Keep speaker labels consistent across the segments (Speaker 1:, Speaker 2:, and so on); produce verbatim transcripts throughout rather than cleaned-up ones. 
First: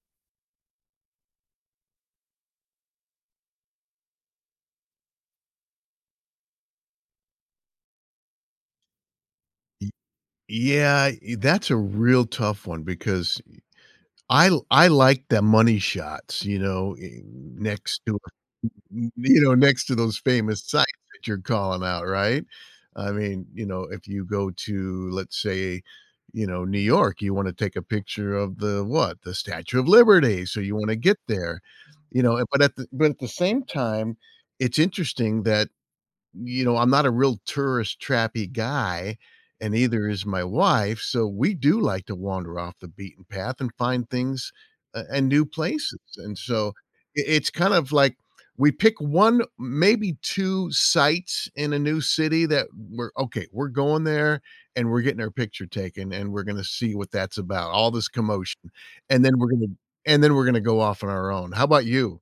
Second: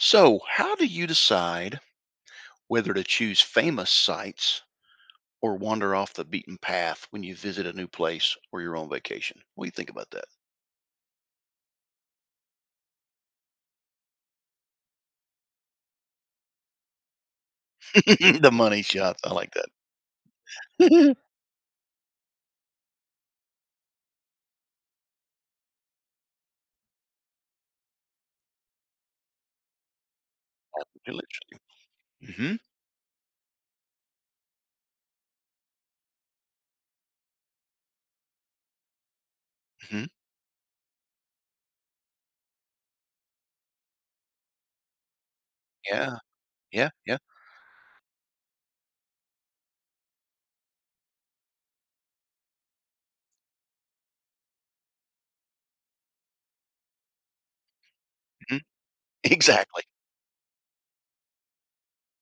Speaker 1: So, how do you decide whether to choose famous sites or wander off the beaten path when you visit a new place or you're on vacation? What do you think
Speaker 2: Y
Speaker 1: about that?
Speaker 2: Yeah. E that's a real tough one because e I I like the money shots, you know, eh, next to
Speaker 1: The money
Speaker 2: y
Speaker 1: shot. I
Speaker 2: you
Speaker 1: like
Speaker 2: know, next to those famous sites
Speaker 1: that.
Speaker 2: that you're calling out, right? I mean, you know, if you go to, let's say, you know, New York, you wanna take a picture of the, what, the Statue Of Liberty, so you wanna get there.
Speaker 1: [unintelligible]
Speaker 2: You know?
Speaker 1: Mhm.
Speaker 2: But at the but at the same time, it's interesting that, you know, I'm not a real tourist trappy guy and neither
Speaker 1: Mhm.
Speaker 2: is my wife, so we do like to wander off the beaten path and find things a and new places
Speaker 1: Yeah.
Speaker 2: and so
Speaker 1: Yeah, yeah.
Speaker 2: i it's kinda like we pick one, maybe two sites in a new city that we're, "Okay. We're going there and we're getting our picture taken, and we're gonna see what that's about, all this
Speaker 1: Mhm.
Speaker 2: commotion and then we're gonna
Speaker 1: Exactly.
Speaker 2: and then we're gonna go off on our own." How 'bout you?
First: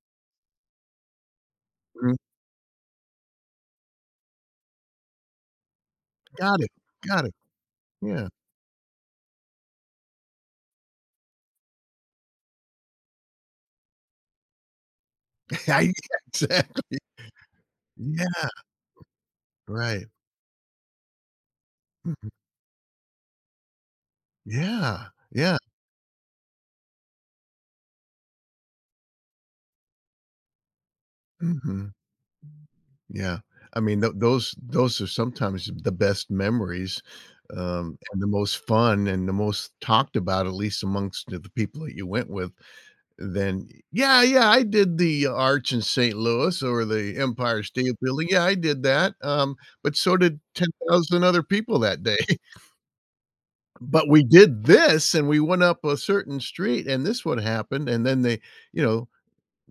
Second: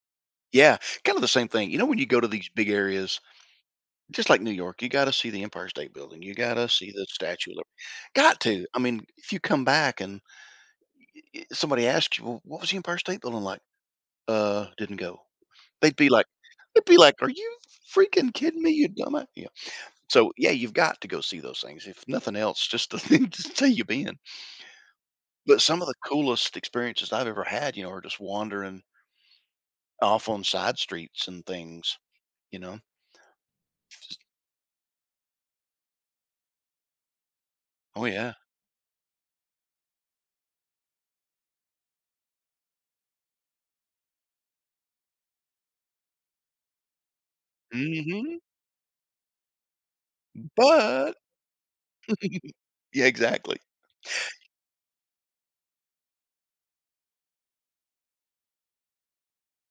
Speaker 1: Yeah, kinda the same thing. You know, when you
Speaker 2: Mm.
Speaker 1: go to these big areas, just like New York, you gotta see the Empire State Building. You
Speaker 2: Got
Speaker 1: gotta
Speaker 2: it,
Speaker 1: see the
Speaker 2: got it.
Speaker 1: Statue of
Speaker 2: Yeah.
Speaker 1: Got to. I mean, if you come back and, e e eh, somebody asks you, "Well, what was the Empire State Building like?" "Uh, didn't go."
Speaker 2: I
Speaker 1: They'd be like
Speaker 2: Exactly.
Speaker 1: they'd be like, "Are you f f freaking
Speaker 2: Yeah.
Speaker 1: kidding me, you dumba" You know.
Speaker 2: Right.
Speaker 1: So, yeah, you've got to go see those things. If
Speaker 2: Mhm.
Speaker 1: nothing else, just the thing to say you've been.
Speaker 2: Yeah, yeah.
Speaker 1: But some of the coolest experiences I've ever had, you know, are just wandering off on side streets and
Speaker 2: Mhm.
Speaker 1: things, you know?
Speaker 2: Yeah. I
Speaker 1: F
Speaker 2: mean, tho
Speaker 1: s
Speaker 2: those those are sometimes the best memories, um,
Speaker 1: Oh,
Speaker 2: and the
Speaker 1: yeah.
Speaker 2: most fun and the most talked about, at least amongst the the people that you went with, then "Yeah, yeah, I did the arch in St. Louis or the Empire State Building.
Speaker 1: Mhm.
Speaker 2: Yeah, I did that, um, but so did
Speaker 1: M
Speaker 2: ten
Speaker 1: "But"
Speaker 2: thousand other people that day.
Speaker 1: Yeah, exactly.
Speaker 2: "But we did this, and we went up a certain street, and this would happen," and then they, you know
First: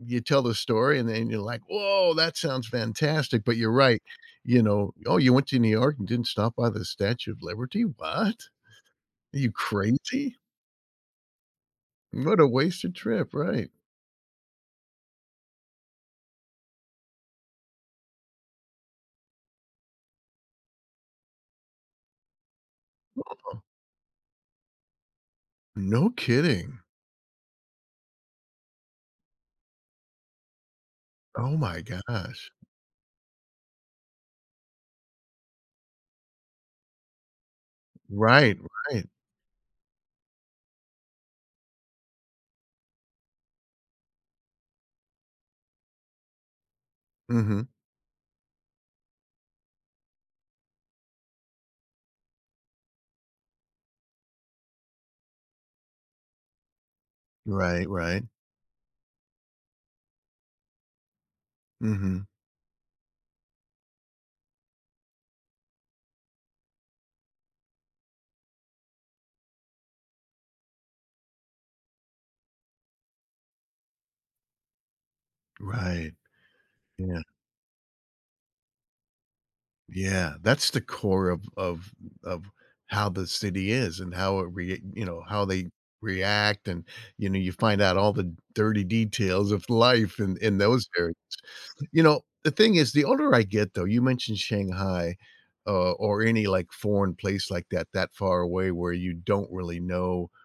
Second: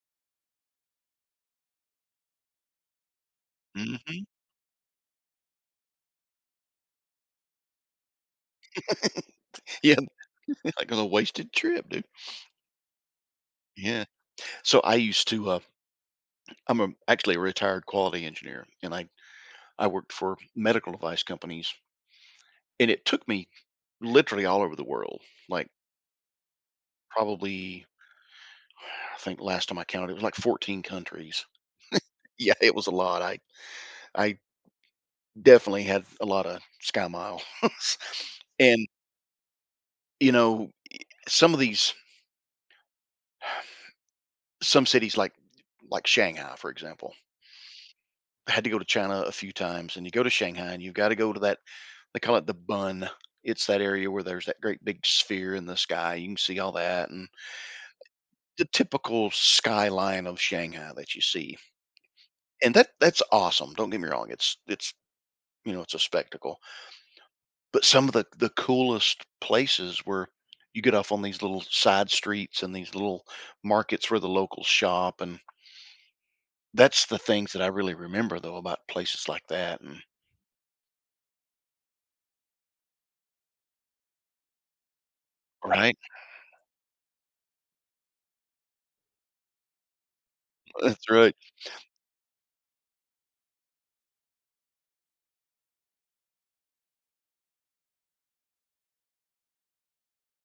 Speaker 2: you tell the story, and then you're like, "Whoa, that sounds fantastic," but you're right,
Speaker 1: Mhm.
Speaker 2: you know. "Oh, you went to New York and didn't stop by the Statue of Liberty? What? Are you
Speaker 1: Yeah.
Speaker 2: crazy?"
Speaker 1: Like, on a wasted trip, dude.
Speaker 2: What a wasted trip, right.
Speaker 1: Yeah. So I used to, um I'm, um, actually a retired quality engineer, and I I worked for medical device companies. And it took me
Speaker 2: Huh.
Speaker 1: literally all over the world, like
Speaker 2: No kidding.
Speaker 1: probably I think last time I counted, it was, like, fourteen countries.
Speaker 2: Oh my gosh.
Speaker 1: Yeah, it was a lot. I I definitely had f a lotta SkyMiles,
Speaker 2: Right,
Speaker 1: and
Speaker 2: right.
Speaker 1: you know, ye some of these Some cities like like Shanghai, for example.
Speaker 2: Mhm.
Speaker 1: I had to go to China a few times, and you go to Shanghai, and you gotta go to that they call it The Bund. It's that area where there's that great big sphere in the sky. You can see all that and
Speaker 2: Right, right.
Speaker 1: the typical skyline of Shanghai that you see.
Speaker 2: Mhm.
Speaker 1: And that that's awesome. Don't get me wrong. It's it's, you know, it's a spectacle. But some of the the coolest places where you get off on these little side streets and these little markets where the locals shop, and
Speaker 2: Right.
Speaker 1: That's the
Speaker 2: Yeah.
Speaker 1: things that I really remember, though, about places like that and
Speaker 2: Yeah, that's the core of of of how the city is and how it rea you know, how they
Speaker 1: Right.
Speaker 2: react and, you know, you find out all the dirty details of life in in those
Speaker 1: That's
Speaker 2: areas.
Speaker 1: right.
Speaker 2: You know, the thing is the older I get, though, you mentioned Shanghai, uh, or any, like, foreign place like that that far away where you don't really know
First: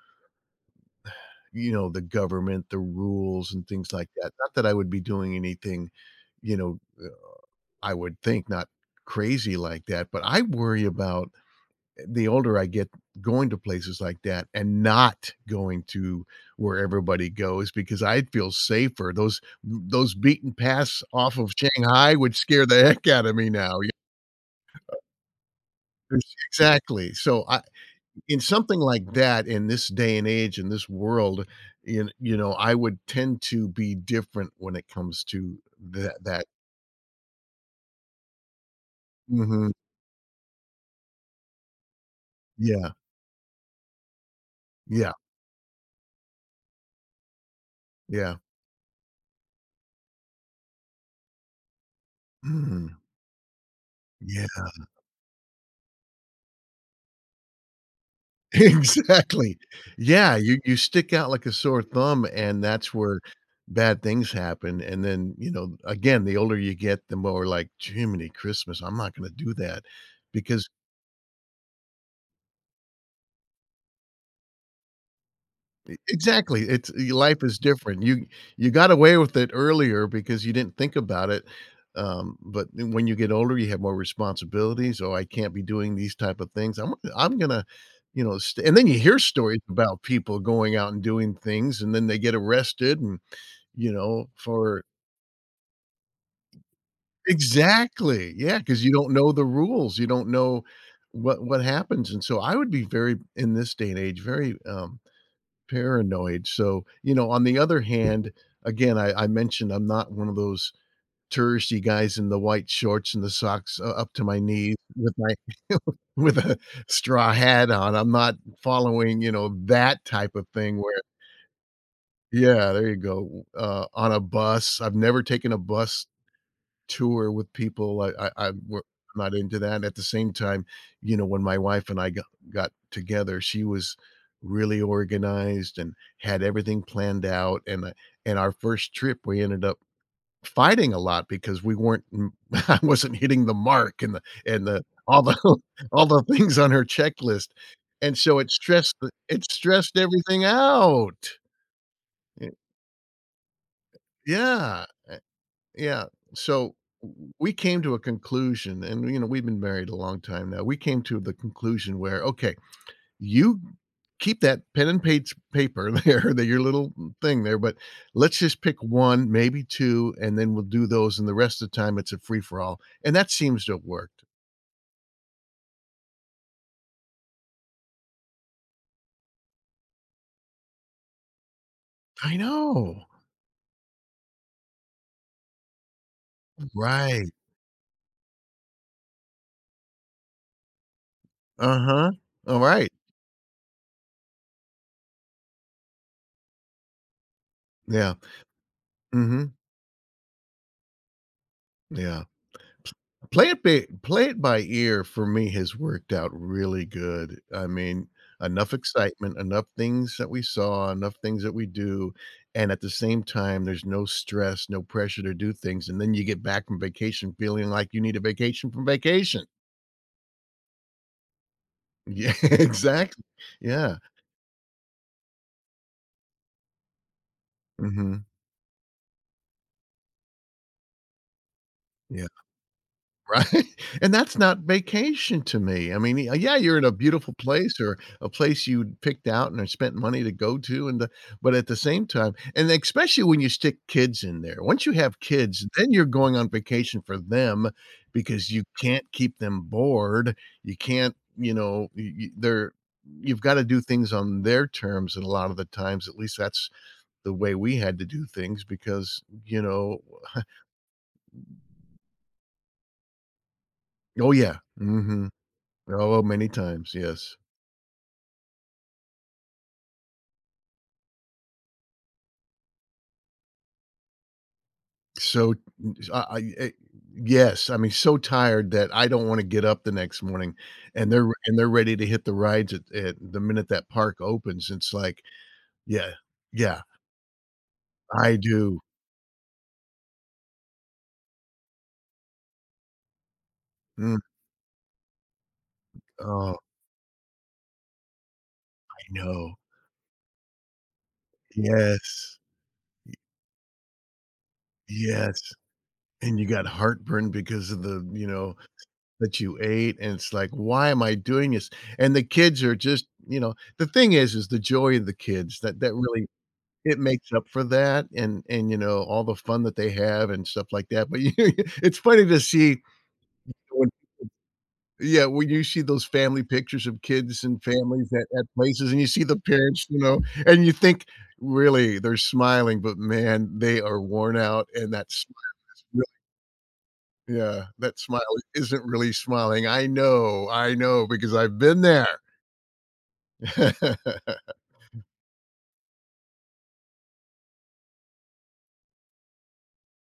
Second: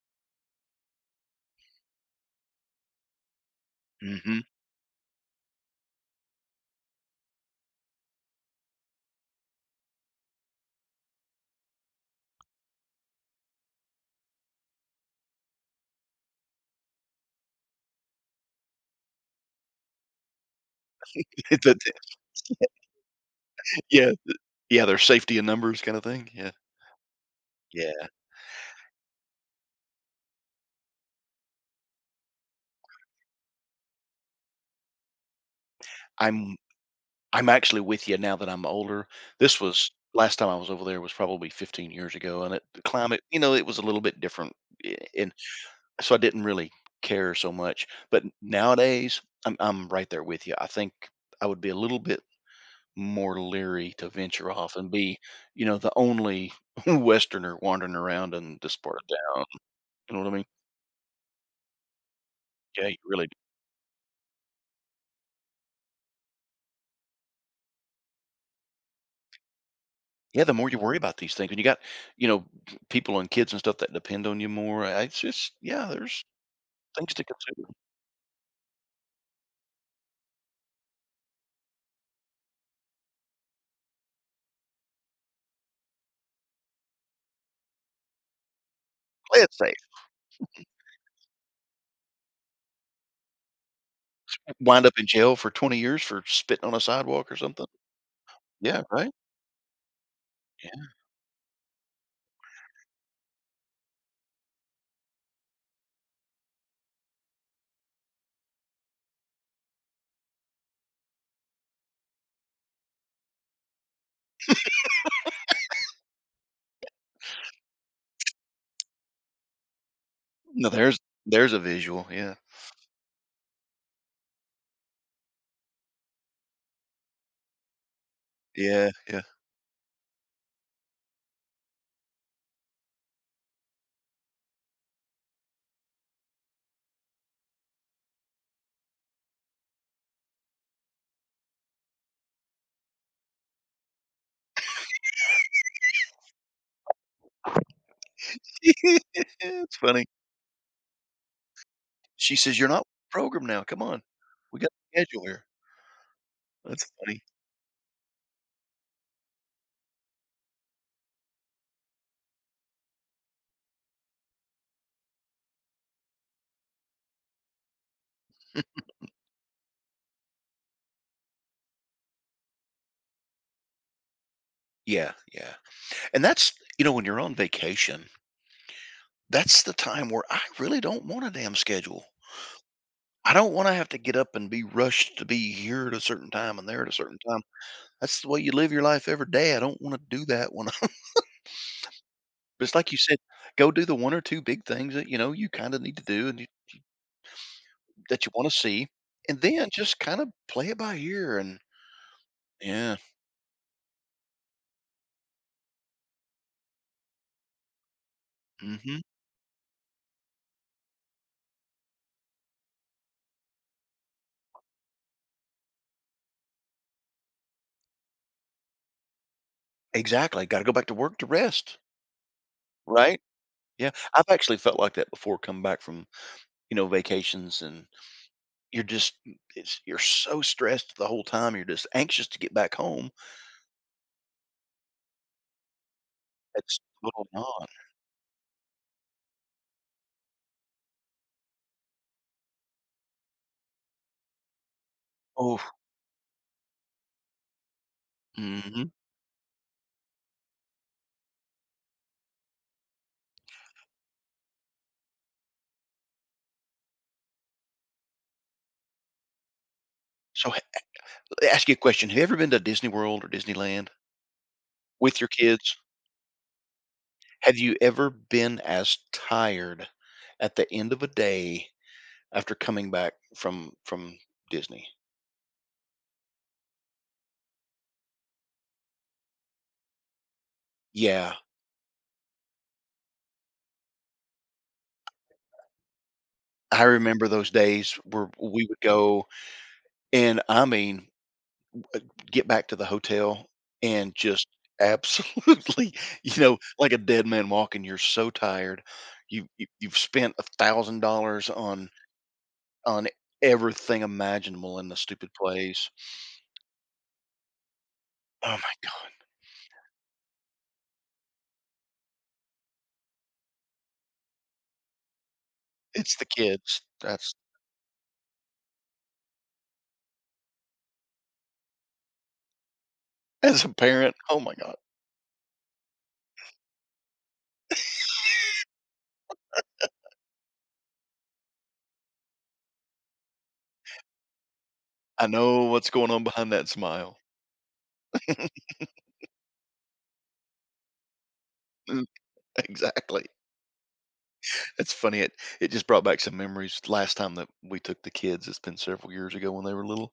Speaker 2: you know, the government, the rules, and things like that.
Speaker 1: Mhm.
Speaker 2: Not that I would be doing anything, you know, uh, I would think not crazy like that, but I worry about, eh, the older I get, going to places like that and not going to where everybody goes because I'd feel safer. Those n those beaten paths off of
Speaker 1: Yeah, the
Speaker 2: Shanghai would scare the heck out of me now, y
Speaker 1: yeah, the yeah,
Speaker 2: Uh
Speaker 1: there's safety in numbers kinda thing,
Speaker 2: [unintelligible]
Speaker 1: yeah.
Speaker 2: Exactly, so I
Speaker 1: Yeah.
Speaker 2: in something like that, in this day and age, in this world, you kn you know, I would tend to be different when it comes to tha that.
Speaker 1: I'm I'm actually with you now that I'm older. This
Speaker 2: Mhm.
Speaker 1: was last time I was over there was probably fifteen years ago, and it the
Speaker 2: Yeah.
Speaker 1: climate, you know, it was a little bit different. Yeah,
Speaker 2: Yeah.
Speaker 1: and so I didn't really care so much, but n
Speaker 2: Yeah.
Speaker 1: nowadays, I'm I'm right there with you. I think I would be a little bit
Speaker 2: Mm.
Speaker 1: more leery to
Speaker 2: Yeah.
Speaker 1: venture off and be, you know, the only westerner wandering around in this part of town.
Speaker 2: Exactly.
Speaker 1: You know what I
Speaker 2: Yeah,
Speaker 1: mean?
Speaker 2: you you stick out like a sore thumb, and
Speaker 1: Yeah,
Speaker 2: that's
Speaker 1: you
Speaker 2: where
Speaker 1: really d
Speaker 2: bad things happen, and then, you know, again, the older you get, the more like, "Jiminy Christmas, I'm not gonna do that,"
Speaker 1: Yeah, the
Speaker 2: because
Speaker 1: more you worry about these things, and you got, you know, people and kids and stuff that depend on you more, I it's just, yeah,
Speaker 2: E
Speaker 1: there's
Speaker 2: exactly, it's y
Speaker 1: things to
Speaker 2: life is
Speaker 1: consider.
Speaker 2: different. You you got away with it earlier because you didn't think about it, um, but then when you get older, you have more responsibilities, so, "I can't be doing these type of things. Imma I'm gonna, you know, st" and then you hear
Speaker 1: Play it
Speaker 2: stories
Speaker 1: safe.
Speaker 2: about people going out and doing things, and then they get arrested and, you know, for
Speaker 1: Wind up in jail for twenty years for spitting on a sidewalk or something.
Speaker 2: Exactly! Yeah, 'cause
Speaker 1: Yeah,
Speaker 2: you don't
Speaker 1: right?
Speaker 2: know the rules. You don't know
Speaker 1: Yeah.
Speaker 2: what what happens, and so I would be very in this day and age, very, um, paranoid, so, you know, on the other hand, again, I I mentioned I'm not one of those touristy guys in the white shorts and the socks u up to my knee with my with a straw hat on. I'm not following, you know, that type of
Speaker 1: Now
Speaker 2: thing
Speaker 1: there's
Speaker 2: where
Speaker 1: there's a visual, yeah.
Speaker 2: Yeah, there you go. Uh, on a bus. I've never taken a bus tour with people. I I I'm more
Speaker 1: Yeah,
Speaker 2: I'm
Speaker 1: yeah.
Speaker 2: not into that. At the same time, you know, when my wife and I go got together, she was really organized and had everything planned out, and in our first trip, we ended up fighting a lot because we weren't m I wasn't hitting the mark and the and the all the all the things on her checklist, and so it stressed the it
Speaker 1: That's
Speaker 2: stressed
Speaker 1: funny.
Speaker 2: everything out.
Speaker 1: She
Speaker 2: Eh
Speaker 1: says, "You're not programmed now, come on. We got
Speaker 2: Yeah,
Speaker 1: a
Speaker 2: a
Speaker 1: schedule here."
Speaker 2: Yeah, so
Speaker 1: That's funny.
Speaker 2: we came to a conclusion, and, you know, we've been married a long time now. We came to the conclusion where, "Okay, you keep that pen and page paper there, that your little n thing there, but let's just pick one, maybe two, and then we'll do those, and the rest of time, it's a free-for-all," and that seems to have worked.
Speaker 1: Yeah. Yeah. And that's you know, when you're on vacation that's the time where I really don't want a damn schedule.
Speaker 2: I know.
Speaker 1: I don't wanna have to get up and be rushed to be here at a certain time and there at a certain
Speaker 2: Right.
Speaker 1: time. That's the way you live your life every day. I don't wanna do that when I'm
Speaker 2: Uh-huh.
Speaker 1: Just
Speaker 2: Alright.
Speaker 1: like you said, go do the one or two big things that, you know, you kinda need to do and you
Speaker 2: Yeah.
Speaker 1: that you wanna see, and
Speaker 2: Mhm.
Speaker 1: then just kinda play it by ear, and
Speaker 2: Yeah.
Speaker 1: yeah.
Speaker 2: Play it bi play it by ear for me has worked out really good. I mean, enough
Speaker 1: Mhm.
Speaker 2: excitement, enough things that we saw, enough things that we do, and at the same time, there's no stress, no pressure to do things. And then you get back from vacation feeling like you need a vacation from vacation.
Speaker 1: Exactly. Gotta go back to work to rest.
Speaker 2: Yeah,
Speaker 1: Right?
Speaker 2: exactly.
Speaker 1: Yeah.
Speaker 2: Yeah.
Speaker 1: I've actually felt like that before coming back from, you know, vacations, and
Speaker 2: Mhm.
Speaker 1: you're just it's you're so stressed the whole time. You're just
Speaker 2: Yeah.
Speaker 1: anxious to get back home.
Speaker 2: Right? And that's not vacation to me. I mean, y yeah, you're
Speaker 1: It's
Speaker 2: in a
Speaker 1: little
Speaker 2: beautiful
Speaker 1: gone.
Speaker 2: place or a place you'd picked out and spent money to go to and the but at the same time and especially when you stick kids in there. Once you have kids,
Speaker 1: Oof.
Speaker 2: then you're going on vacation for them because you
Speaker 1: Mhm.
Speaker 2: can't keep them bored. You can't you know, y y they're you've gotta do things on their terms, and a lot of the times, at least that's the way we had to do things because, you know
Speaker 1: So he e l y ask you a question. Have you ever been to Disney World or Disneyland
Speaker 2: Oh, yeah.
Speaker 1: with
Speaker 2: Mhm.
Speaker 1: your kids?
Speaker 2: Oh, many times, yes.
Speaker 1: Have you ever been as tired at the end of a day after coming back from from Disney?
Speaker 2: So n I e eh yes. I mean, so tired that I don't wanna get up the next morning, and they're
Speaker 1: Yeah.
Speaker 2: and they're ready to hit the rides at at the minute that park opens. It's like yeah. Yeah.
Speaker 1: I remember those days where
Speaker 2: I
Speaker 1: w we
Speaker 2: do.
Speaker 1: would go and, I mean uh, get back to the hotel and
Speaker 2: Mm.
Speaker 1: just absolutely you know,
Speaker 2: Oh.
Speaker 1: like a dead man walking. You're so tired.
Speaker 2: I
Speaker 1: You
Speaker 2: know.
Speaker 1: you you've spent a thousand dollars on
Speaker 2: Yes.
Speaker 1: on
Speaker 2: Y
Speaker 1: everything imaginable in the stupid
Speaker 2: Yes.
Speaker 1: place.
Speaker 2: And you got heartburn because of the, you
Speaker 1: Oh
Speaker 2: know,
Speaker 1: my god.
Speaker 2: that you ate, and it's like, "Why am I doing this?" And the kids are just you know? The thing is is the joy and the kids that that
Speaker 1: It's the
Speaker 2: really
Speaker 1: kids.
Speaker 2: it makes
Speaker 1: That's
Speaker 2: up for that and and, you know, all the fun that they have and stuff like that. But you it's funny to see
Speaker 1: As a
Speaker 2: [unintelligible]
Speaker 1: parent, oh my god.
Speaker 2: Yeah, when you see those family pictures of kids and families at at places and you see the parents, you know, and you think, "Really, they're smiling, but, man, they are worn out and that
Speaker 1: I
Speaker 2: smile
Speaker 1: know
Speaker 2: is
Speaker 1: what's
Speaker 2: really"
Speaker 1: going on behind that smile.
Speaker 2: Yeah. That smile isn't really smiling. I know. I know because I've been
Speaker 1: Mm.
Speaker 2: there.
Speaker 1: Exactly. It's funny, it it just brought back some memories. Last time that we took the kids- it's been several years ago when they were little-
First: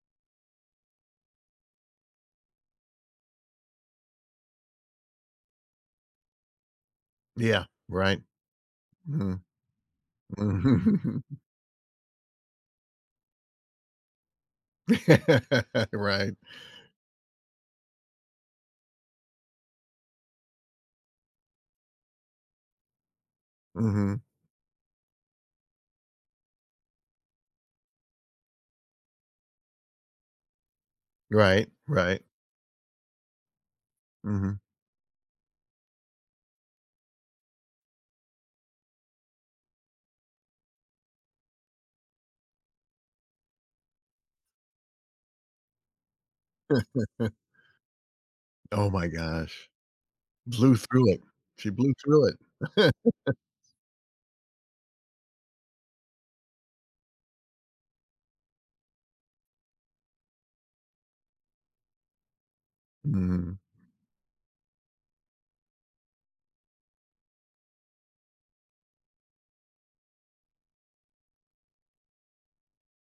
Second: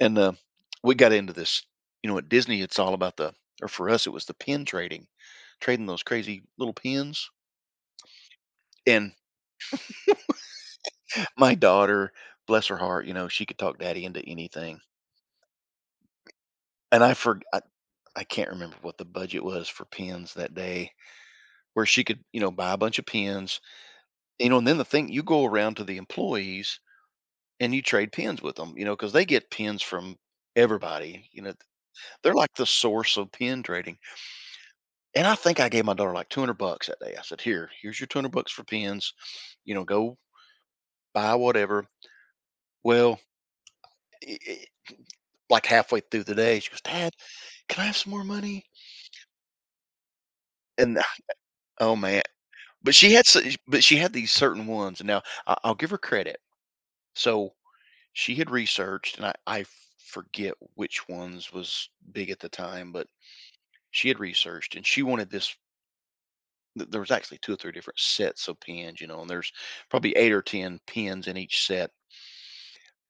Speaker 1: And, um, we got into this. You know, at Disney, it's all about the or for us, it was the pin trading, trading those crazy little pins.
Speaker 2: Yeah. Right.
Speaker 1: And
Speaker 2: Mhm. Mhm.
Speaker 1: my daughter, bless her heart, you know, she could talk daddy into anything.
Speaker 2: Right.
Speaker 1: And I forg I I can't remember what the budget was for pins that day where she could, you know, buy a bunch of pins.
Speaker 2: Mhm.
Speaker 1: You know? And then the thing you go around to the employees and you trade pins with 'em, you know, 'cause they get pins from everybody. You know, th
Speaker 2: Right. Right.
Speaker 1: they're like the source of pin trading.
Speaker 2: Mhm.
Speaker 1: And I think I gave my daughter, like, two hundred bucks that day. I said, "Here. Here's your two hundred bucks for pins. You know, go buy whatever." Well i i like, halfway through the day, she goes, "Dad, can I have some more money?"
Speaker 2: Oh my gosh. Blew
Speaker 1: And, uh,
Speaker 2: through it. She blew
Speaker 1: oh, man.
Speaker 2: through it.
Speaker 1: But she had so but she had these certain ones. And now I I'll give her credit. So, she had researched, and I I f forget which ones was big at the time, but
Speaker 2: Mm.
Speaker 1: she had researched, and she wanted this th there was actually two or three different sets of pins. You know? And there's probably eight or ten pins in each set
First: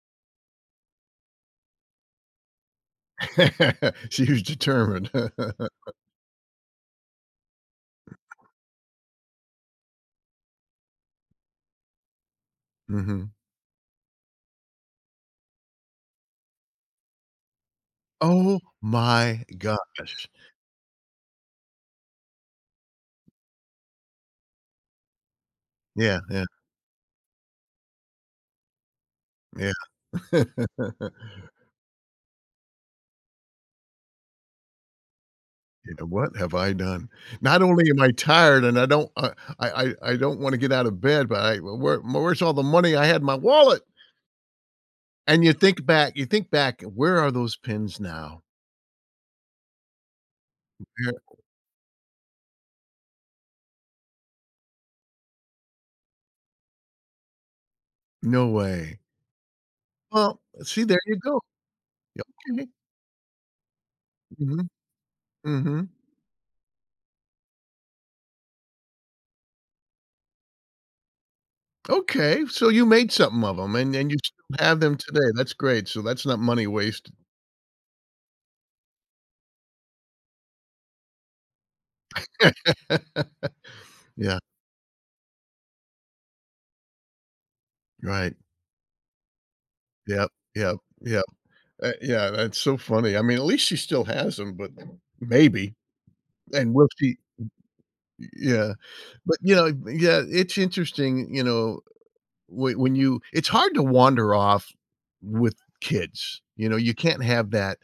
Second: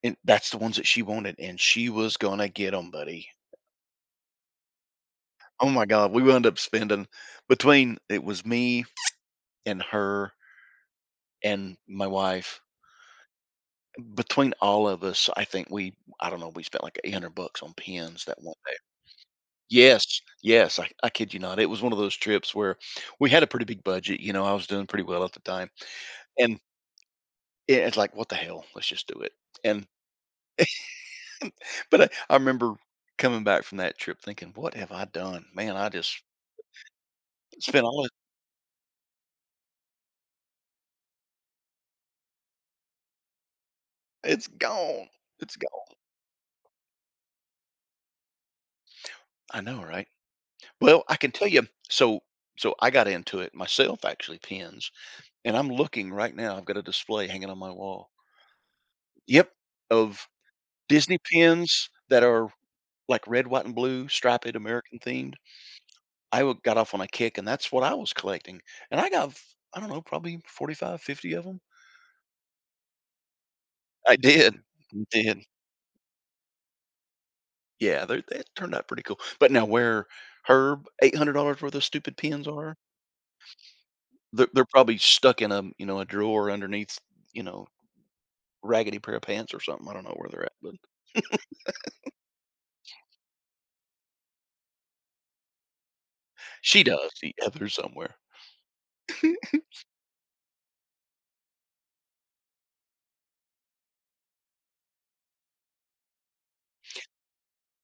Speaker 1: and that's the ones that she wanted, and she was gonna get 'em, buddy.
Speaker 2: She was determined.
Speaker 1: Oh my god. We wound up spending between it was me and her and my wife.
Speaker 2: Mhm.
Speaker 1: Between all of us, I think we I don't know. We spent, like, eight hundred bucks on pins that one
Speaker 2: Oh
Speaker 1: day.
Speaker 2: my
Speaker 1: Yes.
Speaker 2: gosh.
Speaker 1: Yes. I I kid you not. It was one of those trips where we had a pretty big budget. You know, I was doing pretty well at the time.
Speaker 2: Yeah, yeah.
Speaker 1: And Yeah, it's like, "What the hell? Let's just do it."
Speaker 2: Yeah.
Speaker 1: And but I I remember coming back from that trip thinking, "What have I done? Man, I
Speaker 2: You know,
Speaker 1: just"
Speaker 2: "What have I done? Not
Speaker 1: …spent
Speaker 2: only
Speaker 1: all
Speaker 2: am
Speaker 1: of it
Speaker 2: I tired and I don't I I I I don't wanna get out of bed, but I w where where's all the money I had in my wallet?"
Speaker 1: It's gone.
Speaker 2: And you
Speaker 1: It's gone.
Speaker 2: think back you think back, where are those pins now?
Speaker 1: I know, right?
Speaker 2: Mm
Speaker 1: Well, I can
Speaker 2: yeah.
Speaker 1: tell you. So so I got into it myself, actually, pins, and I'm looking right now, I've got a display hanging on my wall.
Speaker 2: No way.
Speaker 1: Yep, of
Speaker 2: Well, uh, see, there you
Speaker 1: Disney
Speaker 2: go.
Speaker 1: pins that
Speaker 2: Yep,
Speaker 1: are,
Speaker 2: mhm.
Speaker 1: like, red, white, and blue, striped,
Speaker 2: Mhm.
Speaker 1: American themed.
Speaker 2: Mhm.
Speaker 1: I wi got off on a kick, and that's what I was collecting, and I got f I don't know, probably forty-five, fifty of ‘em.
Speaker 2: Okay, so you made something of ‘em and then
Speaker 1: I
Speaker 2: you t
Speaker 1: did.
Speaker 2: have them
Speaker 1: Mm
Speaker 2: today,
Speaker 1: did.
Speaker 2: that's great, so that's not money wasted.
Speaker 1: Yeah, they're they had turned out pretty cool. But now where Herb, eight hundred dollars for those stupid pins are.
Speaker 2: Yeah.
Speaker 1: They're they're probably stuck in, um, you know, a drawer underneath s you know,
Speaker 2: Right.
Speaker 1: raggedy pair of pants or something, I don't know
Speaker 2: Yep,
Speaker 1: where they're at,
Speaker 2: yep,
Speaker 1: but
Speaker 2: yep. Uh, yeah, that's so funny. I mean, at least she still has ‘em, but maybe, and
Speaker 1: She
Speaker 2: will she
Speaker 1: does
Speaker 2: m
Speaker 1: see out there somewhere.
Speaker 2: y yeah. But, you know, yeah, it's interesting, y you know, whe when you it's hard to wander off with kids, you know? You can't have that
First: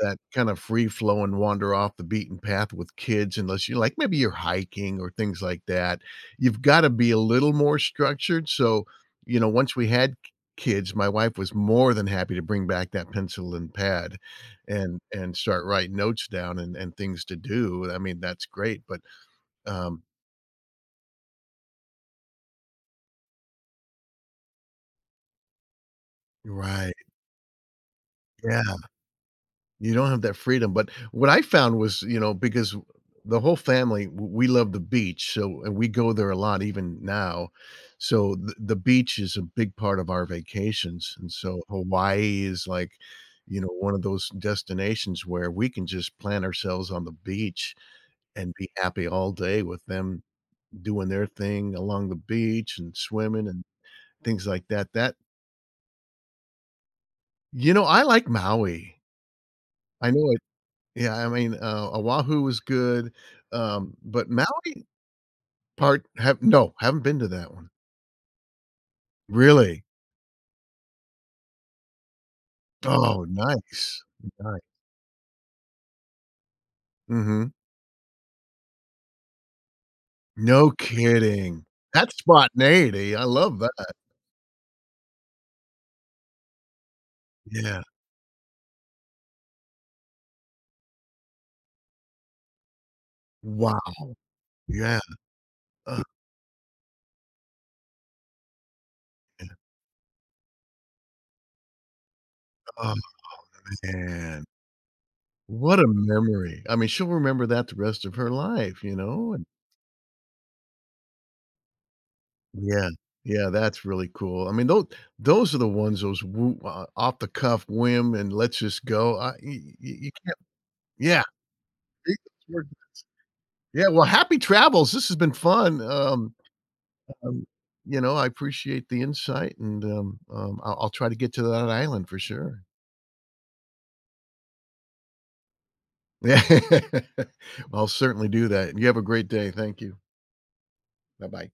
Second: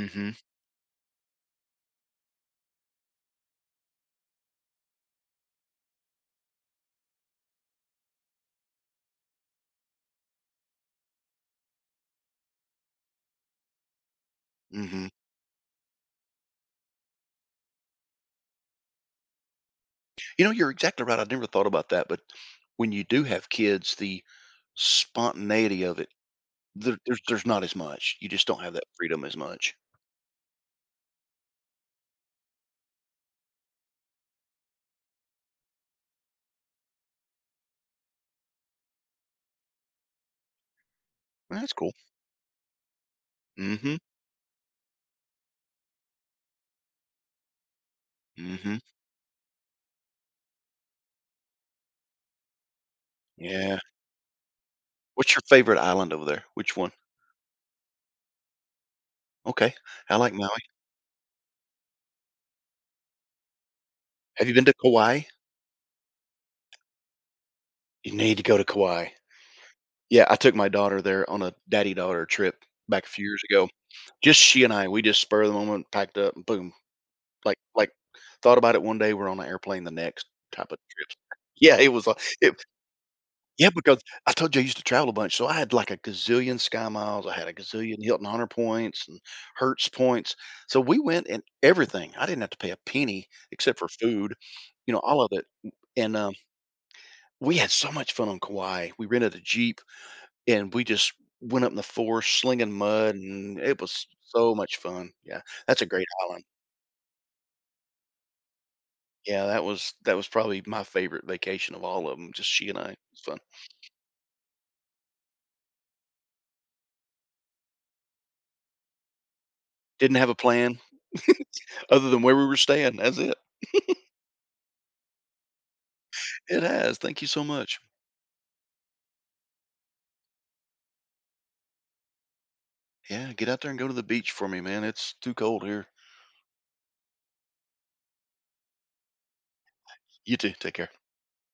Speaker 2: that kind of free flowing wander off the beaten path with kids unless you're, like, maybe you're hiking or things like that. You've gotta be a little more structured, so, you know, once we had k kids, my wife was more than happy to bring back that pencil and pad and
Speaker 1: Mhm.
Speaker 2: and start writing notes down and and things to do. I mean, that's great, but um
Speaker 1: You know, you're exactly right, I've never thought about that, but when you do have kids, the spontaneity of it, there
Speaker 2: Right.
Speaker 1: there's there's not as much, you just don't
Speaker 2: Yeah.
Speaker 1: have that freedom as much.
Speaker 2: You don't have that freedom, but what I found was, you know, because the whole family, w we love the beach, so, and we go there a lot even now. So the the beach is a big part of our vacations, and so
Speaker 1: That's cool.
Speaker 2: Hawaii is, like, you know, one
Speaker 1: Mhm.
Speaker 2: of those destinations where we can just plant ourselves on the beach and be
Speaker 1: Mhm.
Speaker 2: happy all day with them doing their thing along the beach and swimming and
Speaker 1: Yeah.
Speaker 2: things like that, that
Speaker 1: What's your favorite island over there? Which one?
Speaker 2: You know, I like Maui.
Speaker 1: Okay.
Speaker 2: I
Speaker 1: I
Speaker 2: know
Speaker 1: like
Speaker 2: it
Speaker 1: Maui.
Speaker 2: Yeah, I mean, uh, Oahu was good, um, but
Speaker 1: Have you been to
Speaker 2: Maui
Speaker 1: Kauai?
Speaker 2: Part have No, haven’t been to that one.
Speaker 1: You need to go to Kauai.
Speaker 2: Really?
Speaker 1: Yeah, I took my daughter there on a daddy-daughter trip back a few
Speaker 2: Oh,
Speaker 1: years ago.
Speaker 2: nice.
Speaker 1: Just
Speaker 2: Nice.
Speaker 1: she and I, we just spur of the moment, packed up, and boom.
Speaker 2: Mhm.
Speaker 1: Like like, thought about it one day, we're on a airplane the next type
Speaker 2: No
Speaker 1: of trip.
Speaker 2: kidding.
Speaker 1: Yeah, it was li
Speaker 2: That's
Speaker 1: it
Speaker 2: spontaneity, I love
Speaker 1: Yeah,
Speaker 2: that.
Speaker 1: because I told you I used to travel a bunch, so I had, like, a gazillion SkyMiles, I had a
Speaker 2: Yeah.
Speaker 1: gazillion Hilton Honor points and Hertz points. So we went and everything. I didn't have to pay a penny
Speaker 2: Wow.
Speaker 1: except for food, you
Speaker 2: Yeah.
Speaker 1: know, all of it m
Speaker 2: Uh.
Speaker 1: and, uh, we had so much fun on Kauai. We rented a
Speaker 2: Yeah.
Speaker 1: jeep, and we just went up in the forest, slinging
Speaker 2: Oh,
Speaker 1: mud, and it was s
Speaker 2: man.
Speaker 1: so much fun. Yeah,
Speaker 2: What
Speaker 1: that's
Speaker 2: a
Speaker 1: a great island.
Speaker 2: memory. I mean, she'll remember that the rest of her life, you know, and
Speaker 1: Yeah, that was that was probably my favorite vacation of all of ‘em. Just she and
Speaker 2: Yeah.
Speaker 1: I, it's fun.
Speaker 2: Yeah, that's really cool. I mean, tho those are the ones, those woo o off the cuff whim and let's just go. I y y y you
Speaker 1: Didn't have a
Speaker 2: can't
Speaker 1: plan
Speaker 2: Yeah.
Speaker 1: other
Speaker 2: Beat
Speaker 1: than
Speaker 2: the
Speaker 1: where we were
Speaker 2: coordinates.
Speaker 1: staying, that's it.
Speaker 2: Yeah, well, happy travels, this has been fun, um,
Speaker 1: It has, thank you so
Speaker 2: um,
Speaker 1: much.
Speaker 2: you know, I appreciate the insight, and, um, um, I'll I'll try to get to that island for sure.
Speaker 1: Yeah, get out there and go to the beach for me, man. It's too cold here.
Speaker 2: Yeah. I'll certainly do that, and you have a great day, thank you.
Speaker 1: You too, take care.
Speaker 2: Bye-bye.